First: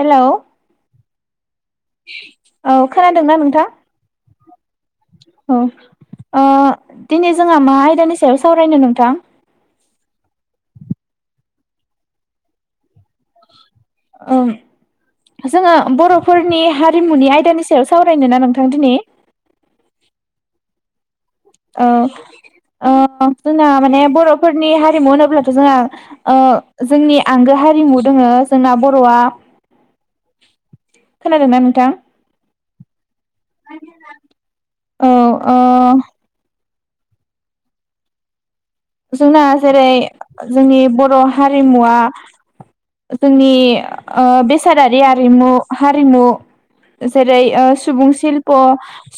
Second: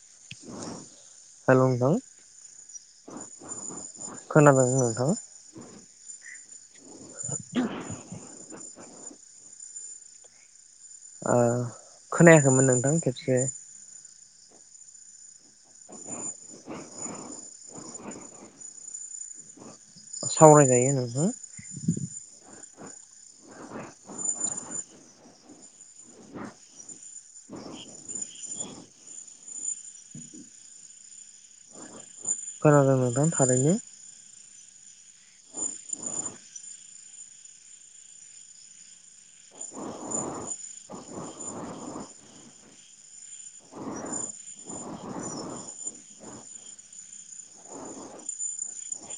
Hello hello नोंथां औ खोनादोंना नोंथां? खोनादों नोंथां औ ओ दिनै जोंहा मा आयदानि सायाव सावरायनो नोंथां? ओ खोनायाखैमोन नोंथां खेब से ओं जोङो बरफोरनि हारिमुनि आयदानि सायाव सावरायनो ना नोंथां दिनै? सावरायजायो नोंथां। औ ओ-जोंना माने बरफोरनि हारिमु होनोब्लाथ जोंहा ओ-जोंनि आंगो हारिमु दोंङो जोंना बरआ। खोनादोंना नोंथां? खोनादों नोंथां। थारैनो औ ओ जोंना जेरै जोंनि बर' हारिमुवा जोंनि ओ-बेसादारि आरिमु हारिमु जेरै ओ सुबुं सिशल्प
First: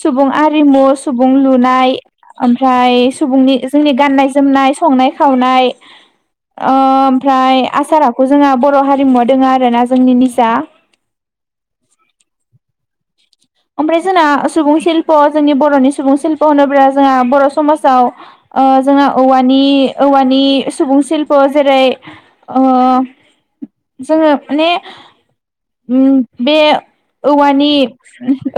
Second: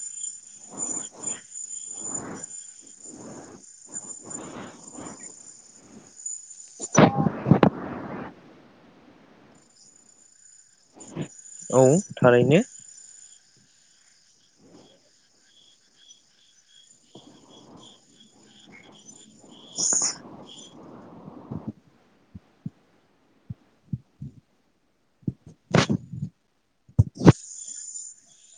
सुबुं आरिमु सुबुं लुनाय ओमफ्राय सुबुंनि जोंनि गाननाय। जोमनाय संनाय खावनाय ओ- ओमफ्राय आसारा आखु जोंहा बर हारिमुआव दङ आरोना जोंनि निजा। औ थारैनो ओमफ्राय जोंना सुबुं सिल्प जोंनि बरनि सुबुं सिल्प होनोब्ला जोंहा बर समाजाव ओ-जोंहा औवानि औवानि सुबुं सिगल्प जेरै ओ- जोङो माने। उम बे औवानि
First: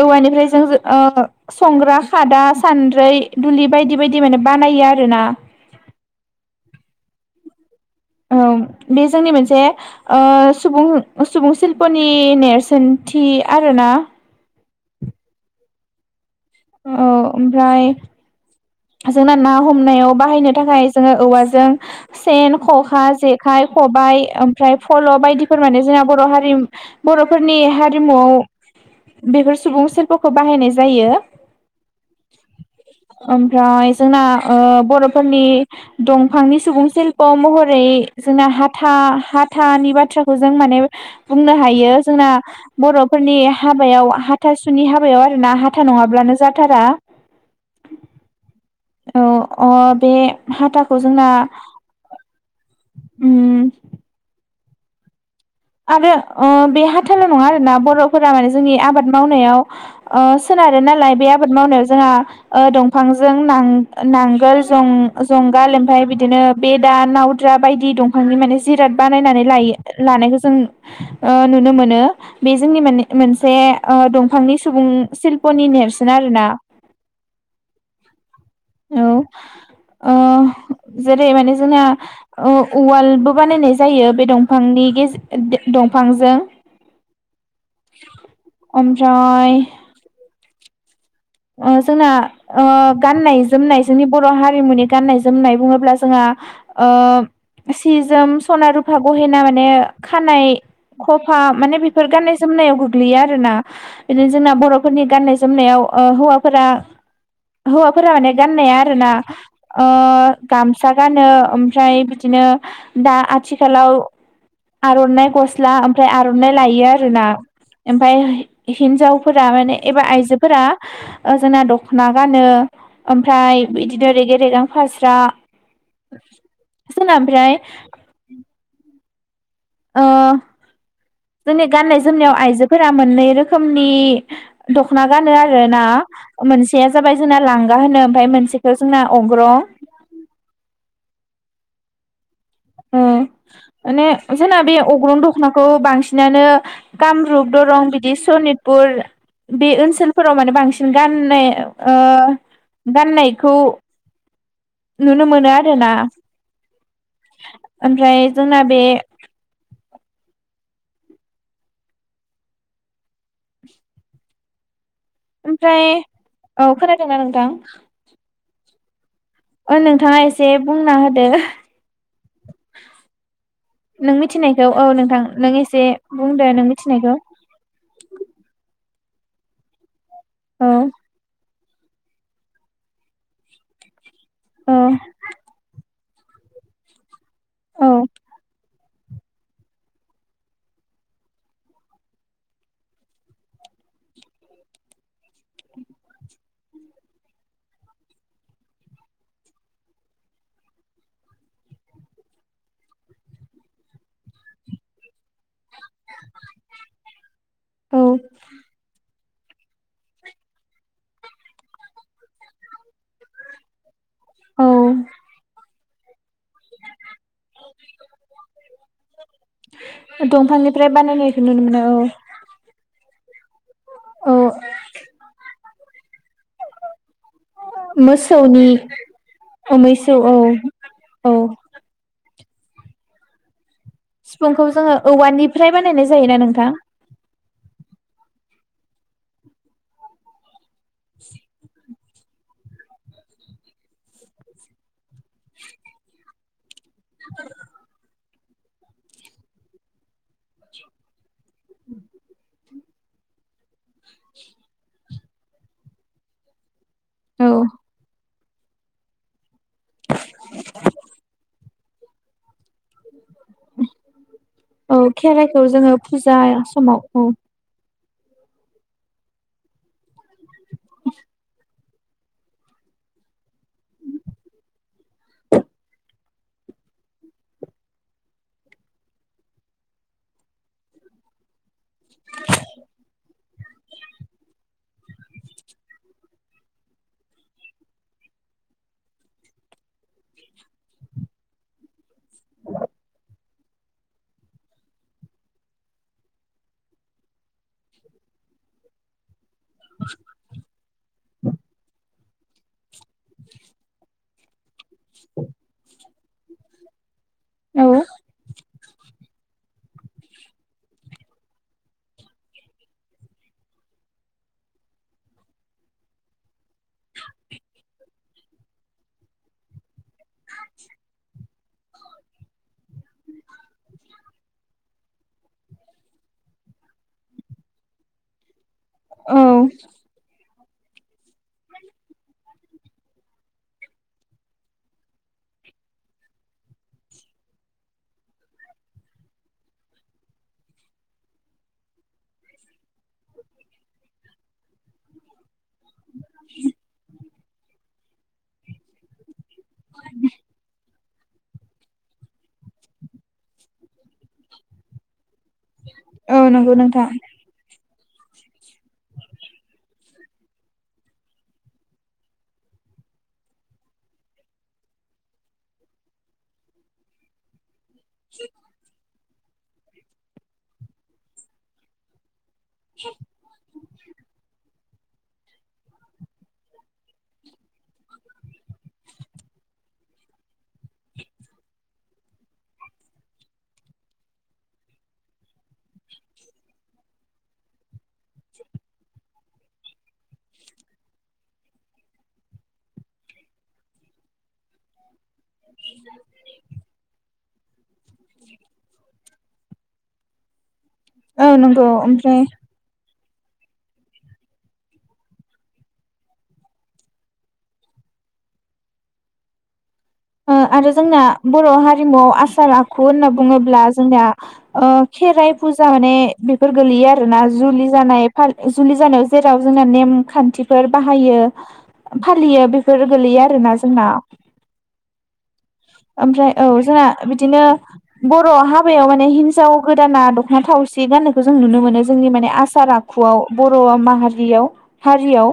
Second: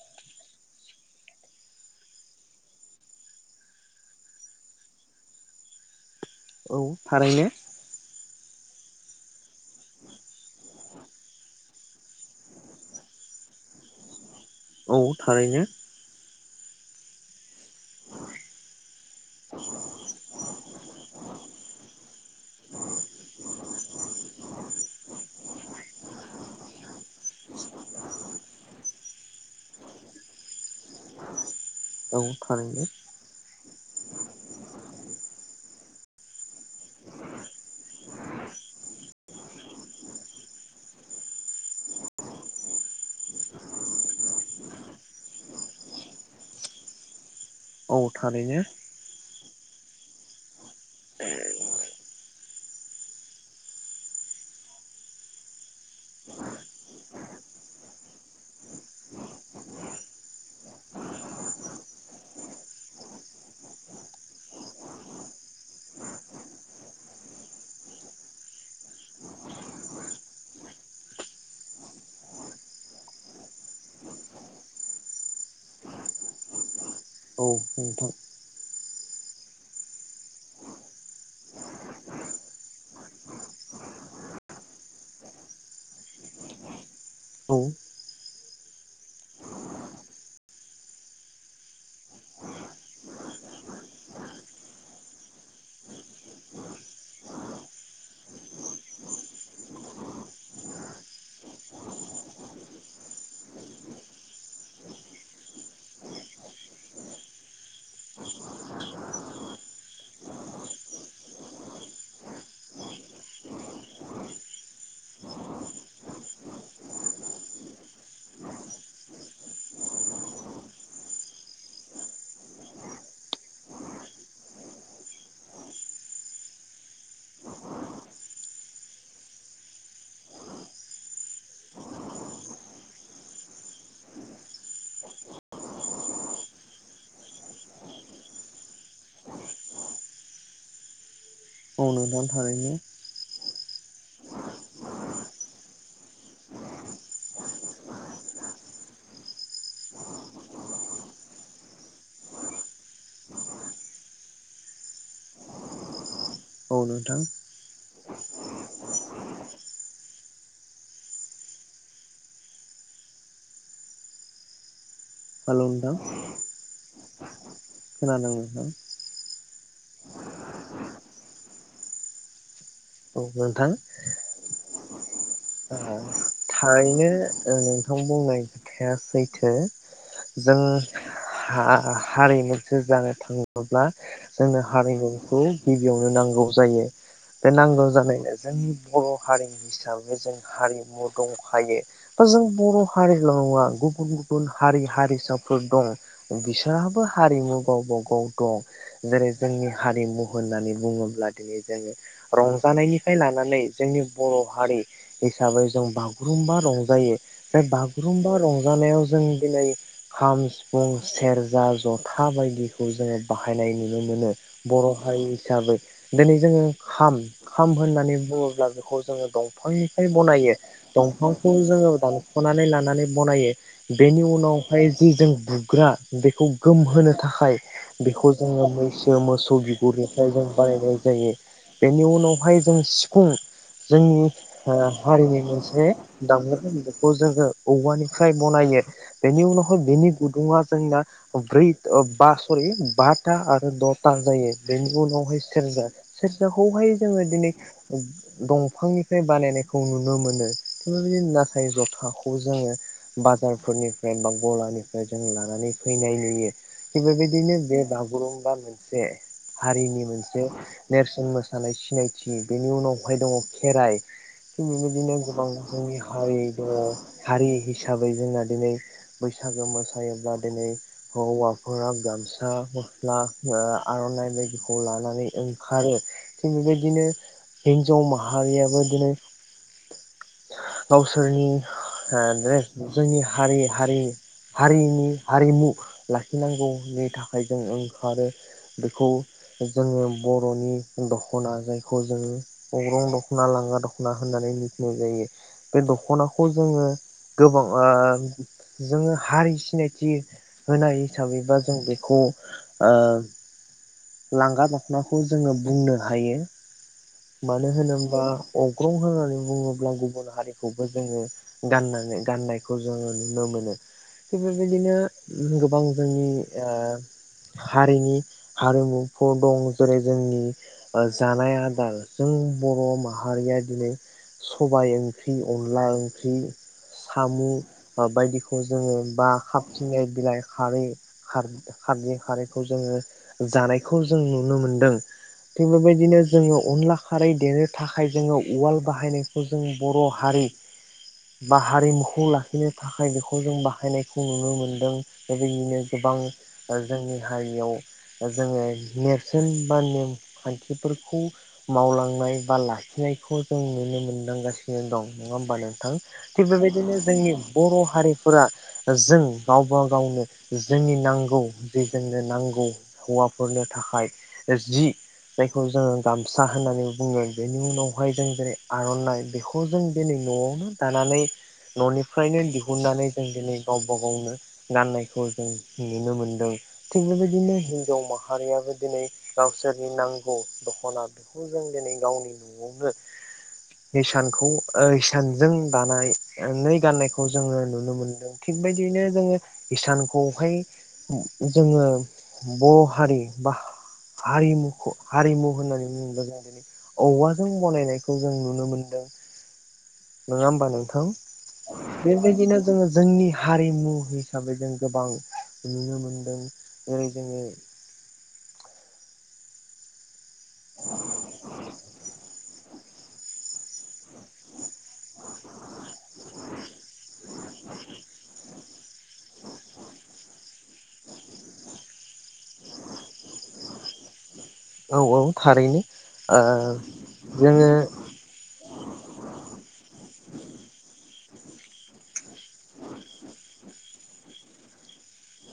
औवानिफ्राय जों ओ- संग्रा खादा सान्द्रै दुलि बायदि बायदि माने बानायो आरोना। औ थारैनो औ बे जोंनि मोनसे ओ- सुबुं सुबुं सिल्पनि नेरसोनथि आरोना। औ थारैनो औ ओमफ्राय जोंना ना हमनायाव बाहायनो थाखाय जोङो औवाजों सेन खखा जेखाइ खबायाइ ओमफ्राय फल' बायदिफोर माने जोंना बर' हारि बर'फोरनि हारिमुआव बेफोर सुबुं सिप्लखौ बाहायनाय जायो। औ थारैनो ओमफ्राय जोंना ओ- बर'फोरनि दंफांनि सुबुं शिल्प' महरै जोंना हाथा हाथानि बाथ्राखौ जों माने बुंनो हायो जोंना बर'फोरनि हाबायाव हाथासुनि हाबायाव आरोना हाथा नङाब्लानो। जाथारा अ थारैनो औ अ बे हाथाखौ जोंना ओम आरो अ बे हाथाल' नङा आरोना बर'फोरा माने जोंनि आबाद मावनायाव ओ- सोनारो नालाय बे आबाद मावनायाव जोंहा ओ- दंफांजों नां-नांगोल जं-जुंगाल ओमफ्राय बिदिनो बेदा, नावद्रा बायदि दंफांनि माने जिराद बानायनानै लायो लानाय। जों ओ- नुनो मोनो। बे जोंनि मान मोनसे ओ- दंफांनि सुबुं सिल्पनि नेरसोन आरोना। औ नोंथां औ ओ- जेरै माने जोंना ओ-उवालबो बानायनाय जायो बे दंफांनि गेजे र दंफांजों। औ ओमफ्राय ओ- जोंना ओ-गाननाय-जोमनाय जोंनि बर' हारिमुनि गाननाय जोमनाय बुङोब्ला जोंहा ओ- सि-जोम, सना-रुफा, गहेना माने खानाय खफा माने बेफोर गाननाय जोमनायाव गोग्लैयो आरोना। बिदिनो जोंना बर'फोरनि गाननाय जोमनायाव ओ- हौवाफोरा हौवाफोरा माने गाननाया आरोना ओ- गामसा गानो ओमफ्राय बिदिनो दा आथिखालाव आर'नाइ गस्ला ओमफ्राय आर'नाइ लायो आरोना। ओमफ्राय हि- हिन्जावफोरा माने एबा आइजोफोरा। ओ- जोंना दख'ना गानो ओमफ्राय बिदिनो रेगें-रेगां फास्रा, जोंना ओमफ्राय ओ- जोंनि गाननाय-जोमनायाव आइजोफोरा मोननै रोखोमनि दखना गानो आरो ना। ओ-मोनसेया जाबाय जोंना लांगा होनो ओमफ्राय मोनसेखौ जोंना अग्र'। औ नोंथां थारैनो माने जोंना बे अग्रं दख'नाखौ बांसिनानो कामरुप, दरं, बिदि सनितपुर बे ओनसोलफोराव माने बांसिन गाननाय ओ- गाननायखौ। नुनो मोनो आरोना। औ नोंथां ओमफ्राय जोंना बे हेल' नोंथां दोंना नोंथां? खोनादों नोंथां। ओ- नोंथाङा एसे बुंना होदो। औ नोंथां नों मिथिनायखौ औ नोंथां नों एसे ओ- बुंदो नों थारैनो मिथिनायखौ ओ-नोंथां बुंनाय आ सैथो। जों औ हा हारि मोनसे जानो थाङोब्ला जोंनो औ हारिमुखौ गि बेयावनो नांगौ जायो बे नांगौ औ जानायनो जों बर हारिनि हिसा जों हारिमु दंखायो बा जों बर हारिल नङा गुबुन गुबुन हारि हारिसाफोर दं बिसोरहाबो हारिमु गावबा गाव दं जेरै जोंनि हारिमु होननानै बुङोब्ला दिनै जोङो रंजानायनिफ्राय लानानै जोंनि बर हारि हिसाबै जों बागुरुम्बा रंजायो बे औ बागुरुम्बा रंजानायाव जों दिनै खाम, सिफुं, सेरजा, जथा बायदिखौ जोङो बाहायनाय नु नुनो मोनो औ बर हारि हिसाबै दिनै जोङो खाम खाम होननानै बुङोब्ला बेखौ जोङो दं फांनिफ्राय बनायो दंफांनिफ्राय बानायनायखौ दंफांखौ नुनो मोनो जोङो औ दानखनानै लाना नानै बनायो बेनि औ उनावहाय जि जों बुग्रा बेखौ गोमहोनो थाखाय बेखौ जोङो मोसौनि मैसो मोसौ मैसौ बिगुरनिफ्राय औ जों बानायनाय औ जायो बेनि उनाव हाय जों सिखुं जों सिफुंखौ ओ जोङो हारिनि औवानिफ्राय मोनसे बानायनाय जायोना नोंथां [unintelligible] बेखौ जोंंङो औवानिफ्राय बनायो बेनि उनावहाय बेनि गुदुङा जोंना ब्रै बा सरि बाथा आरो दथा जायो बेनि उनाव सेरजा से बेखौहाय जोङो दिनै दंफांनि फ्राय बानायनायखौ नुनो मोनो थेवबो ना थाय जथाखौ जोङो बाजारफोरनिफ्राय बा गलानिफ्राय जों लानानै फैनाय नुयो औ बेबायदिनो [unintelligible] बा मोनसे हारिनि मोनसे नेरसोन मोसानाय सिनायथि बेनि उनावहाय दङ खेराइ थिग औ बिबायदिनो गोबां खेराइखौ जोङो [unintelligible] फुजा हारि दङ समाव औ हारि। हिसाबै जोंना दिनै बैसागो मोसायोब्ला। दिनै [unintelligible] [unintelligible] गामसा गस्ला आर'नाइ बायदिखौ लानानै ओंखारो थिग बेबायदिनो हिनजाव माहारियाबो। दिनै गावसोरनि रेस जोंनि हारि हारि हारिनि। हारिमु लाखिनांगौनि थाखाय जों ओंखारो बेखौ जोङो बर'नि दख'ना जायखौ जोङो अग्रं दख'ना लांगा दख'ना। होननानै मिथिनाय जायो बे दख'नाखौ जोङो गोबांआ हारि। सिनायथि होनाय हिसाबैबा जों बेखौ। [inaudible] आ लांगा दख'ना। नाखौ जोङो बुंनो। हायो। मानो औ होनोब्ला अग्रं होननानै बुङो। अब्ला गुबुन हारिखौबो जोङो गाननानै गाननायखौ जोङो नुनो मोनो थिग बेबायदिनो गोबां जोंनि ओ हारिनि हारिमुफोर दं जेरै जोंनि जानाय आदार। जों बर' माहारिया दिनै सबाय ओंख्रि अनला ओंख्रि सामु बा बायदिखौ। जोङो बा औ खाबसिननाय बिलाइ। खारै खार खारदै खारैखौ जोङो जानायखौ जों नुनो मोनदों थिग बेबायदिनो जोङो अनला। खारै देनो थाखाय जोङो उवाल बाहायनायखौ जों बर' हारि बा हारिमुखौ लाखिनो थाखाय बेखौ जों बाहायनायखौ नुनो मोनदों बेबायदिनो गोबां जोंनि हारियाव जोङो नेरसोन। मान नेम खान्थि। [inaudible] मावलांनाय बा लाखिनायखौ जों नुनो मोनदांगासिनो दं। नङा होमबा नोंथां? थिग औ नंगौ बेबायदिनो नोंथां जोंनि बर' हारि। फोरा जों गावबा गावनो जोंनि नांगौ जे जोंनो नांगौ हौवाफोरनो थाखाय जि जायखौ जोङो गा। सा होननानै बुङो बेनि उनाव। बेहाय जों जेरै आर'नाइ बे। खौ जों दिनै न'आवनो दानानै न'निफ्रायनो दिहु। हुननानै जों दिनै गावबा गावनो। गाननायखौ जों नुनो मोनदों थिग बेबायदिनो हिनजाव माहारियाबो दिनै गावसोरनि नांगौ दख'ना। बेखौ जों दिनै गावनि न'आवनो इसानखौ इसानजों दानायानानै गाननायखौ जोङो नुनो मोनदों थिगबायदियैनो जोङो इसानखौहाय जोङो बर' हारि बा हारिमुखौ हारिमु। होननानै औवाजों बनायनाय। खौ जों नुनो मोनदों। नोङा होमबा नों थां औ नंगौ ओमफ्राय बेबायदिनो जोङो जोंनि। हारिमु हिसाबै जों गोबां नुनो मोनदों जेरै जोङो। ओ आरो जोंना बर' हारिमुआव आसार। खु होनना बुङोब्ला जोंनिया। ओ खेराइ फुजा माने बेफोर गोलैयो आरो ना जुलि जानाय जुलि जानायाव जेराव जोंना नेम खान्थिफोर बाहायो फालियो बेफोर गोलैयो आरोना जोंना। औ औ थारैनो ओ आमफ्राय औ जोंना बिदिनो जोङो बर' हा बायाव माने हिनजाव गोदाना दख'ना थावसि गान्नायखौ जों नुनो मोनो जोंनि माने आसार आखुआव बर' माहारियाव हारियाव।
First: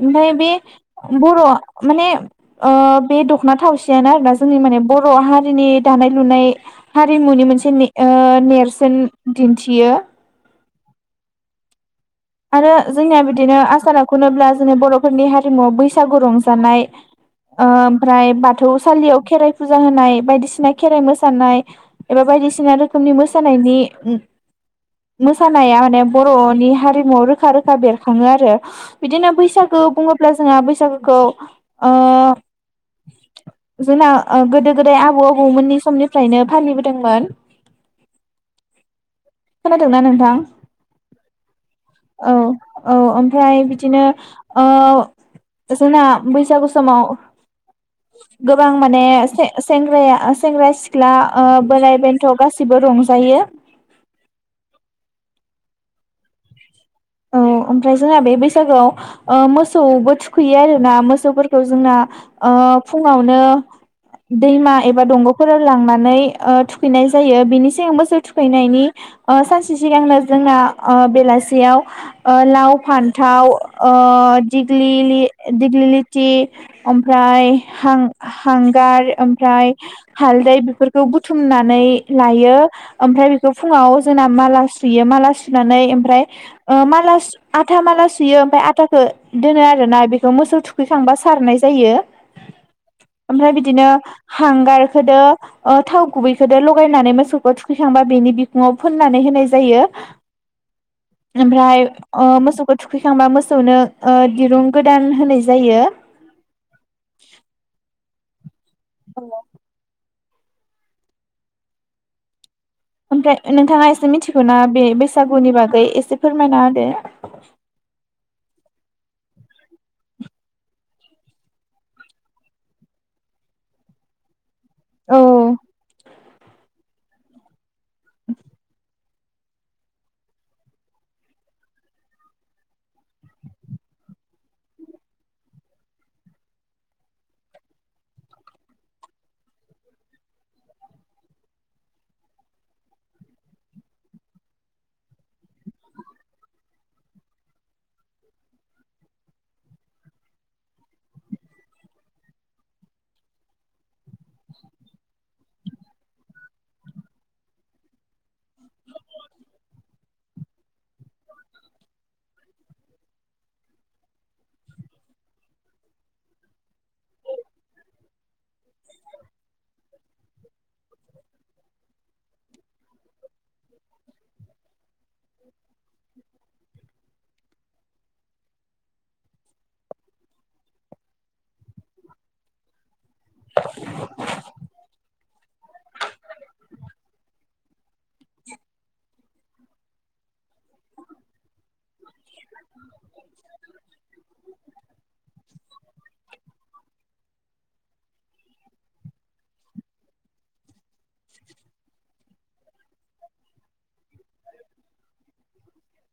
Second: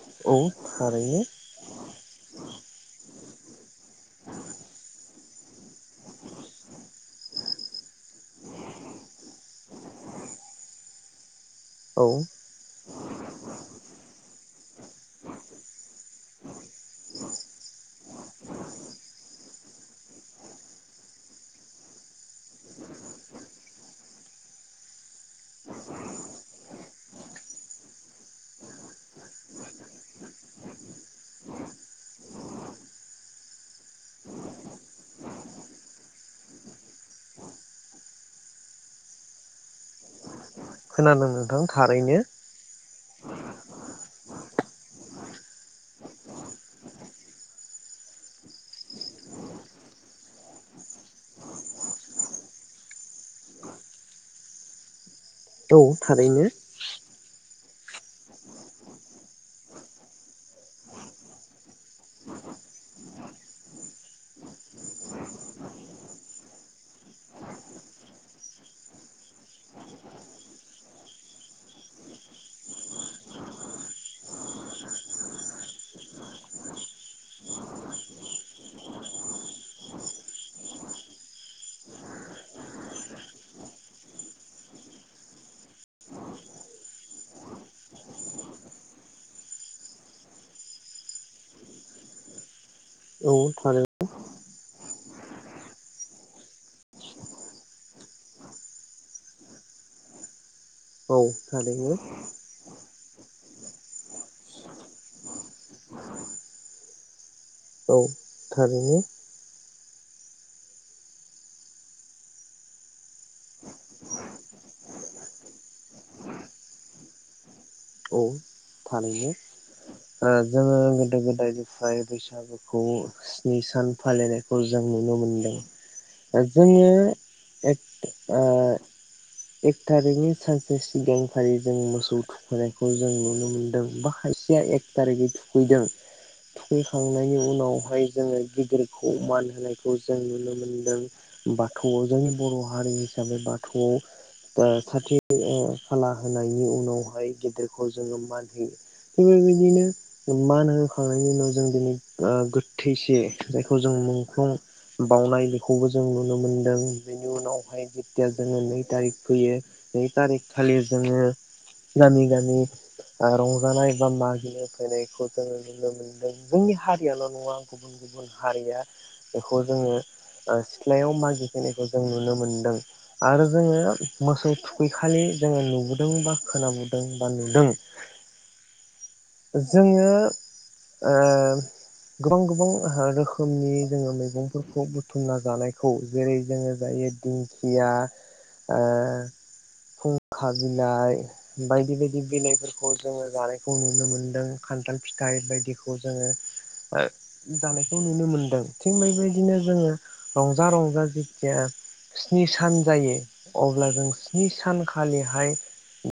ओमफ्राय औ बे थारैनो बर' माने ओ बे दं खना थावसियानो आरोना जोंनि माने बर' हारिनि दानाय लुनाय हारिमुनि मोनसे ने ओ नेरसोन दिन्थियो। औ आरो जोंनिया बिदिनो आसारा आखु होनोब्ला जोंनि बर'फोरनि हारिमुवआव बैसागु रंजानाय ओमफ्राय बाथौसालियाव खेराइ। फुजा होनाय बायदिसिना खेराइ मोसानाय एबा बायदिसिना रोखोमनि मोसानायनि। मोसानाया माने बर'नि हारि। मुआव रोखा रोखा बेरखाङो आरो बिदिनो बैसागु बुङोब्ला जोंहा बैसागुखौ ओ। जोंना गोदो गोदाय आबौ आबौमोननि समनिफ्रायनो। फालि दोंमोन खोनादोंना नोंथां खोनादों नोंथां थारैनो औ औ ओमफ्राय बिदिनो ओ जोंना बैसागु समाव गोबां माने सेंग्र-सेंग्रा-सिख्ला बोराइ बेन्थ' गासिबो रंजायो औ थारैनो औ ओमफ्राय जोंहा बे बैसागोआव मोसौबो थुखैयो आरोना मोसौफोरखौ जोंना ओ फुङावनो दैमा एबा दंग'फोराव लांनानै ओ थुखैनाय जायो बेनि सिगां मोसौ थुखैनायनि सानसे सिगांनो जोंना ओ बेलासियाव ओ लाव फान्थाव ओ दिग्लि-दिग्लिलिथि ओमफ्रायां हांगार ओमफ्राय हालदै बेफोरखौ बुथुमनानै लायो ओमफ्राय बेखौ फुङाव जोंना माला सुयो माला सुनानै ओमफ्राय ओ माला आथा माला सुयो ओमफ्राय आटाखौ दोनो आरोना बेखौ मोसौ थुखैखांबा सारनाय जायो। औ ओमफ्राय थारै बिदिनो हांगारखौदो थाव गुबैखौजों लगायनानै मोसौखौ थुखैखांबा बेनि बिखङाव फोननानै होनाय जायो। औ ओमफ्राय थारैनो ओ मोसौखौ थुखैखांबा मोसौनो ओ दिरुं गोदान होनाय जायो। औ थारैनो ओमफ्राय नोंथाङा एसे मिथिगौना बे बैसागुनि बागै एसे फोरमायना होदो। औ थारैनो जोङो गोदो गोदायनिफ्राय बैसागुखौ स्नि सान फालिनाय खौ जों नुनो औ मोनदों। जोङो आ एक थारिखनि सानसे सिगांखालि जों मोसौ थुखैनायखौ जों नुनो मोनदों बा खायसेया एक थारिखै थुखैदों थुखैखांनायनि उनावहाय जोङो गिदिरखौ मान होनायखौ जों नुनो मोनदों बाथौआव जोंनि बर' हारि हिसाबै बाथौआव खाथि-खाला होनायनि उनावहाय गिदिरखौ जोङो मान होयो बेनो बिदिनो मान होखांनायनि उनाव जों दिनै गोथैसे जायखौ जों मुंख्लं बाउनाय बेखौबो जों नुनो मोनदों। बेनि उनावहाय जेथिया जोङो नै थारिख फैयो नै थारिख खालि जोङो गामि-गामि रंजानाय बा मा नो फैनायखौ जों नुनो मोनदों। जोंनि हारियाल' नङा गुबुन- गुबुन हारिया बेखौ जोङो सिथ्लायाव मागिफैनायखौ जों नुनो मोनदों। आरो जोङ मोसौ थुखैखालि जोङो नुदों बा खोनाबोदों बा नुदों जोङो ओ गोबां-गोबां ओ रोखोमनि जोङो मैगंफोरखौ बुथुमना जानायखौ जेरै जोङो जायो दिंखिया, ओ फुंखा बिलाइ बायदि-बायदि बिलाइफोरखौ जोङो जानायखौ नुनो मोन दों खान्थाल फिथाइ बायदिखौ जोङो जानायखौ नुनो मोनदों थिग बेबायदिनो जोङो रंजा-रंजा जेथिया स्नि सान जायो अब्ला जों स्नि सानखालिहाय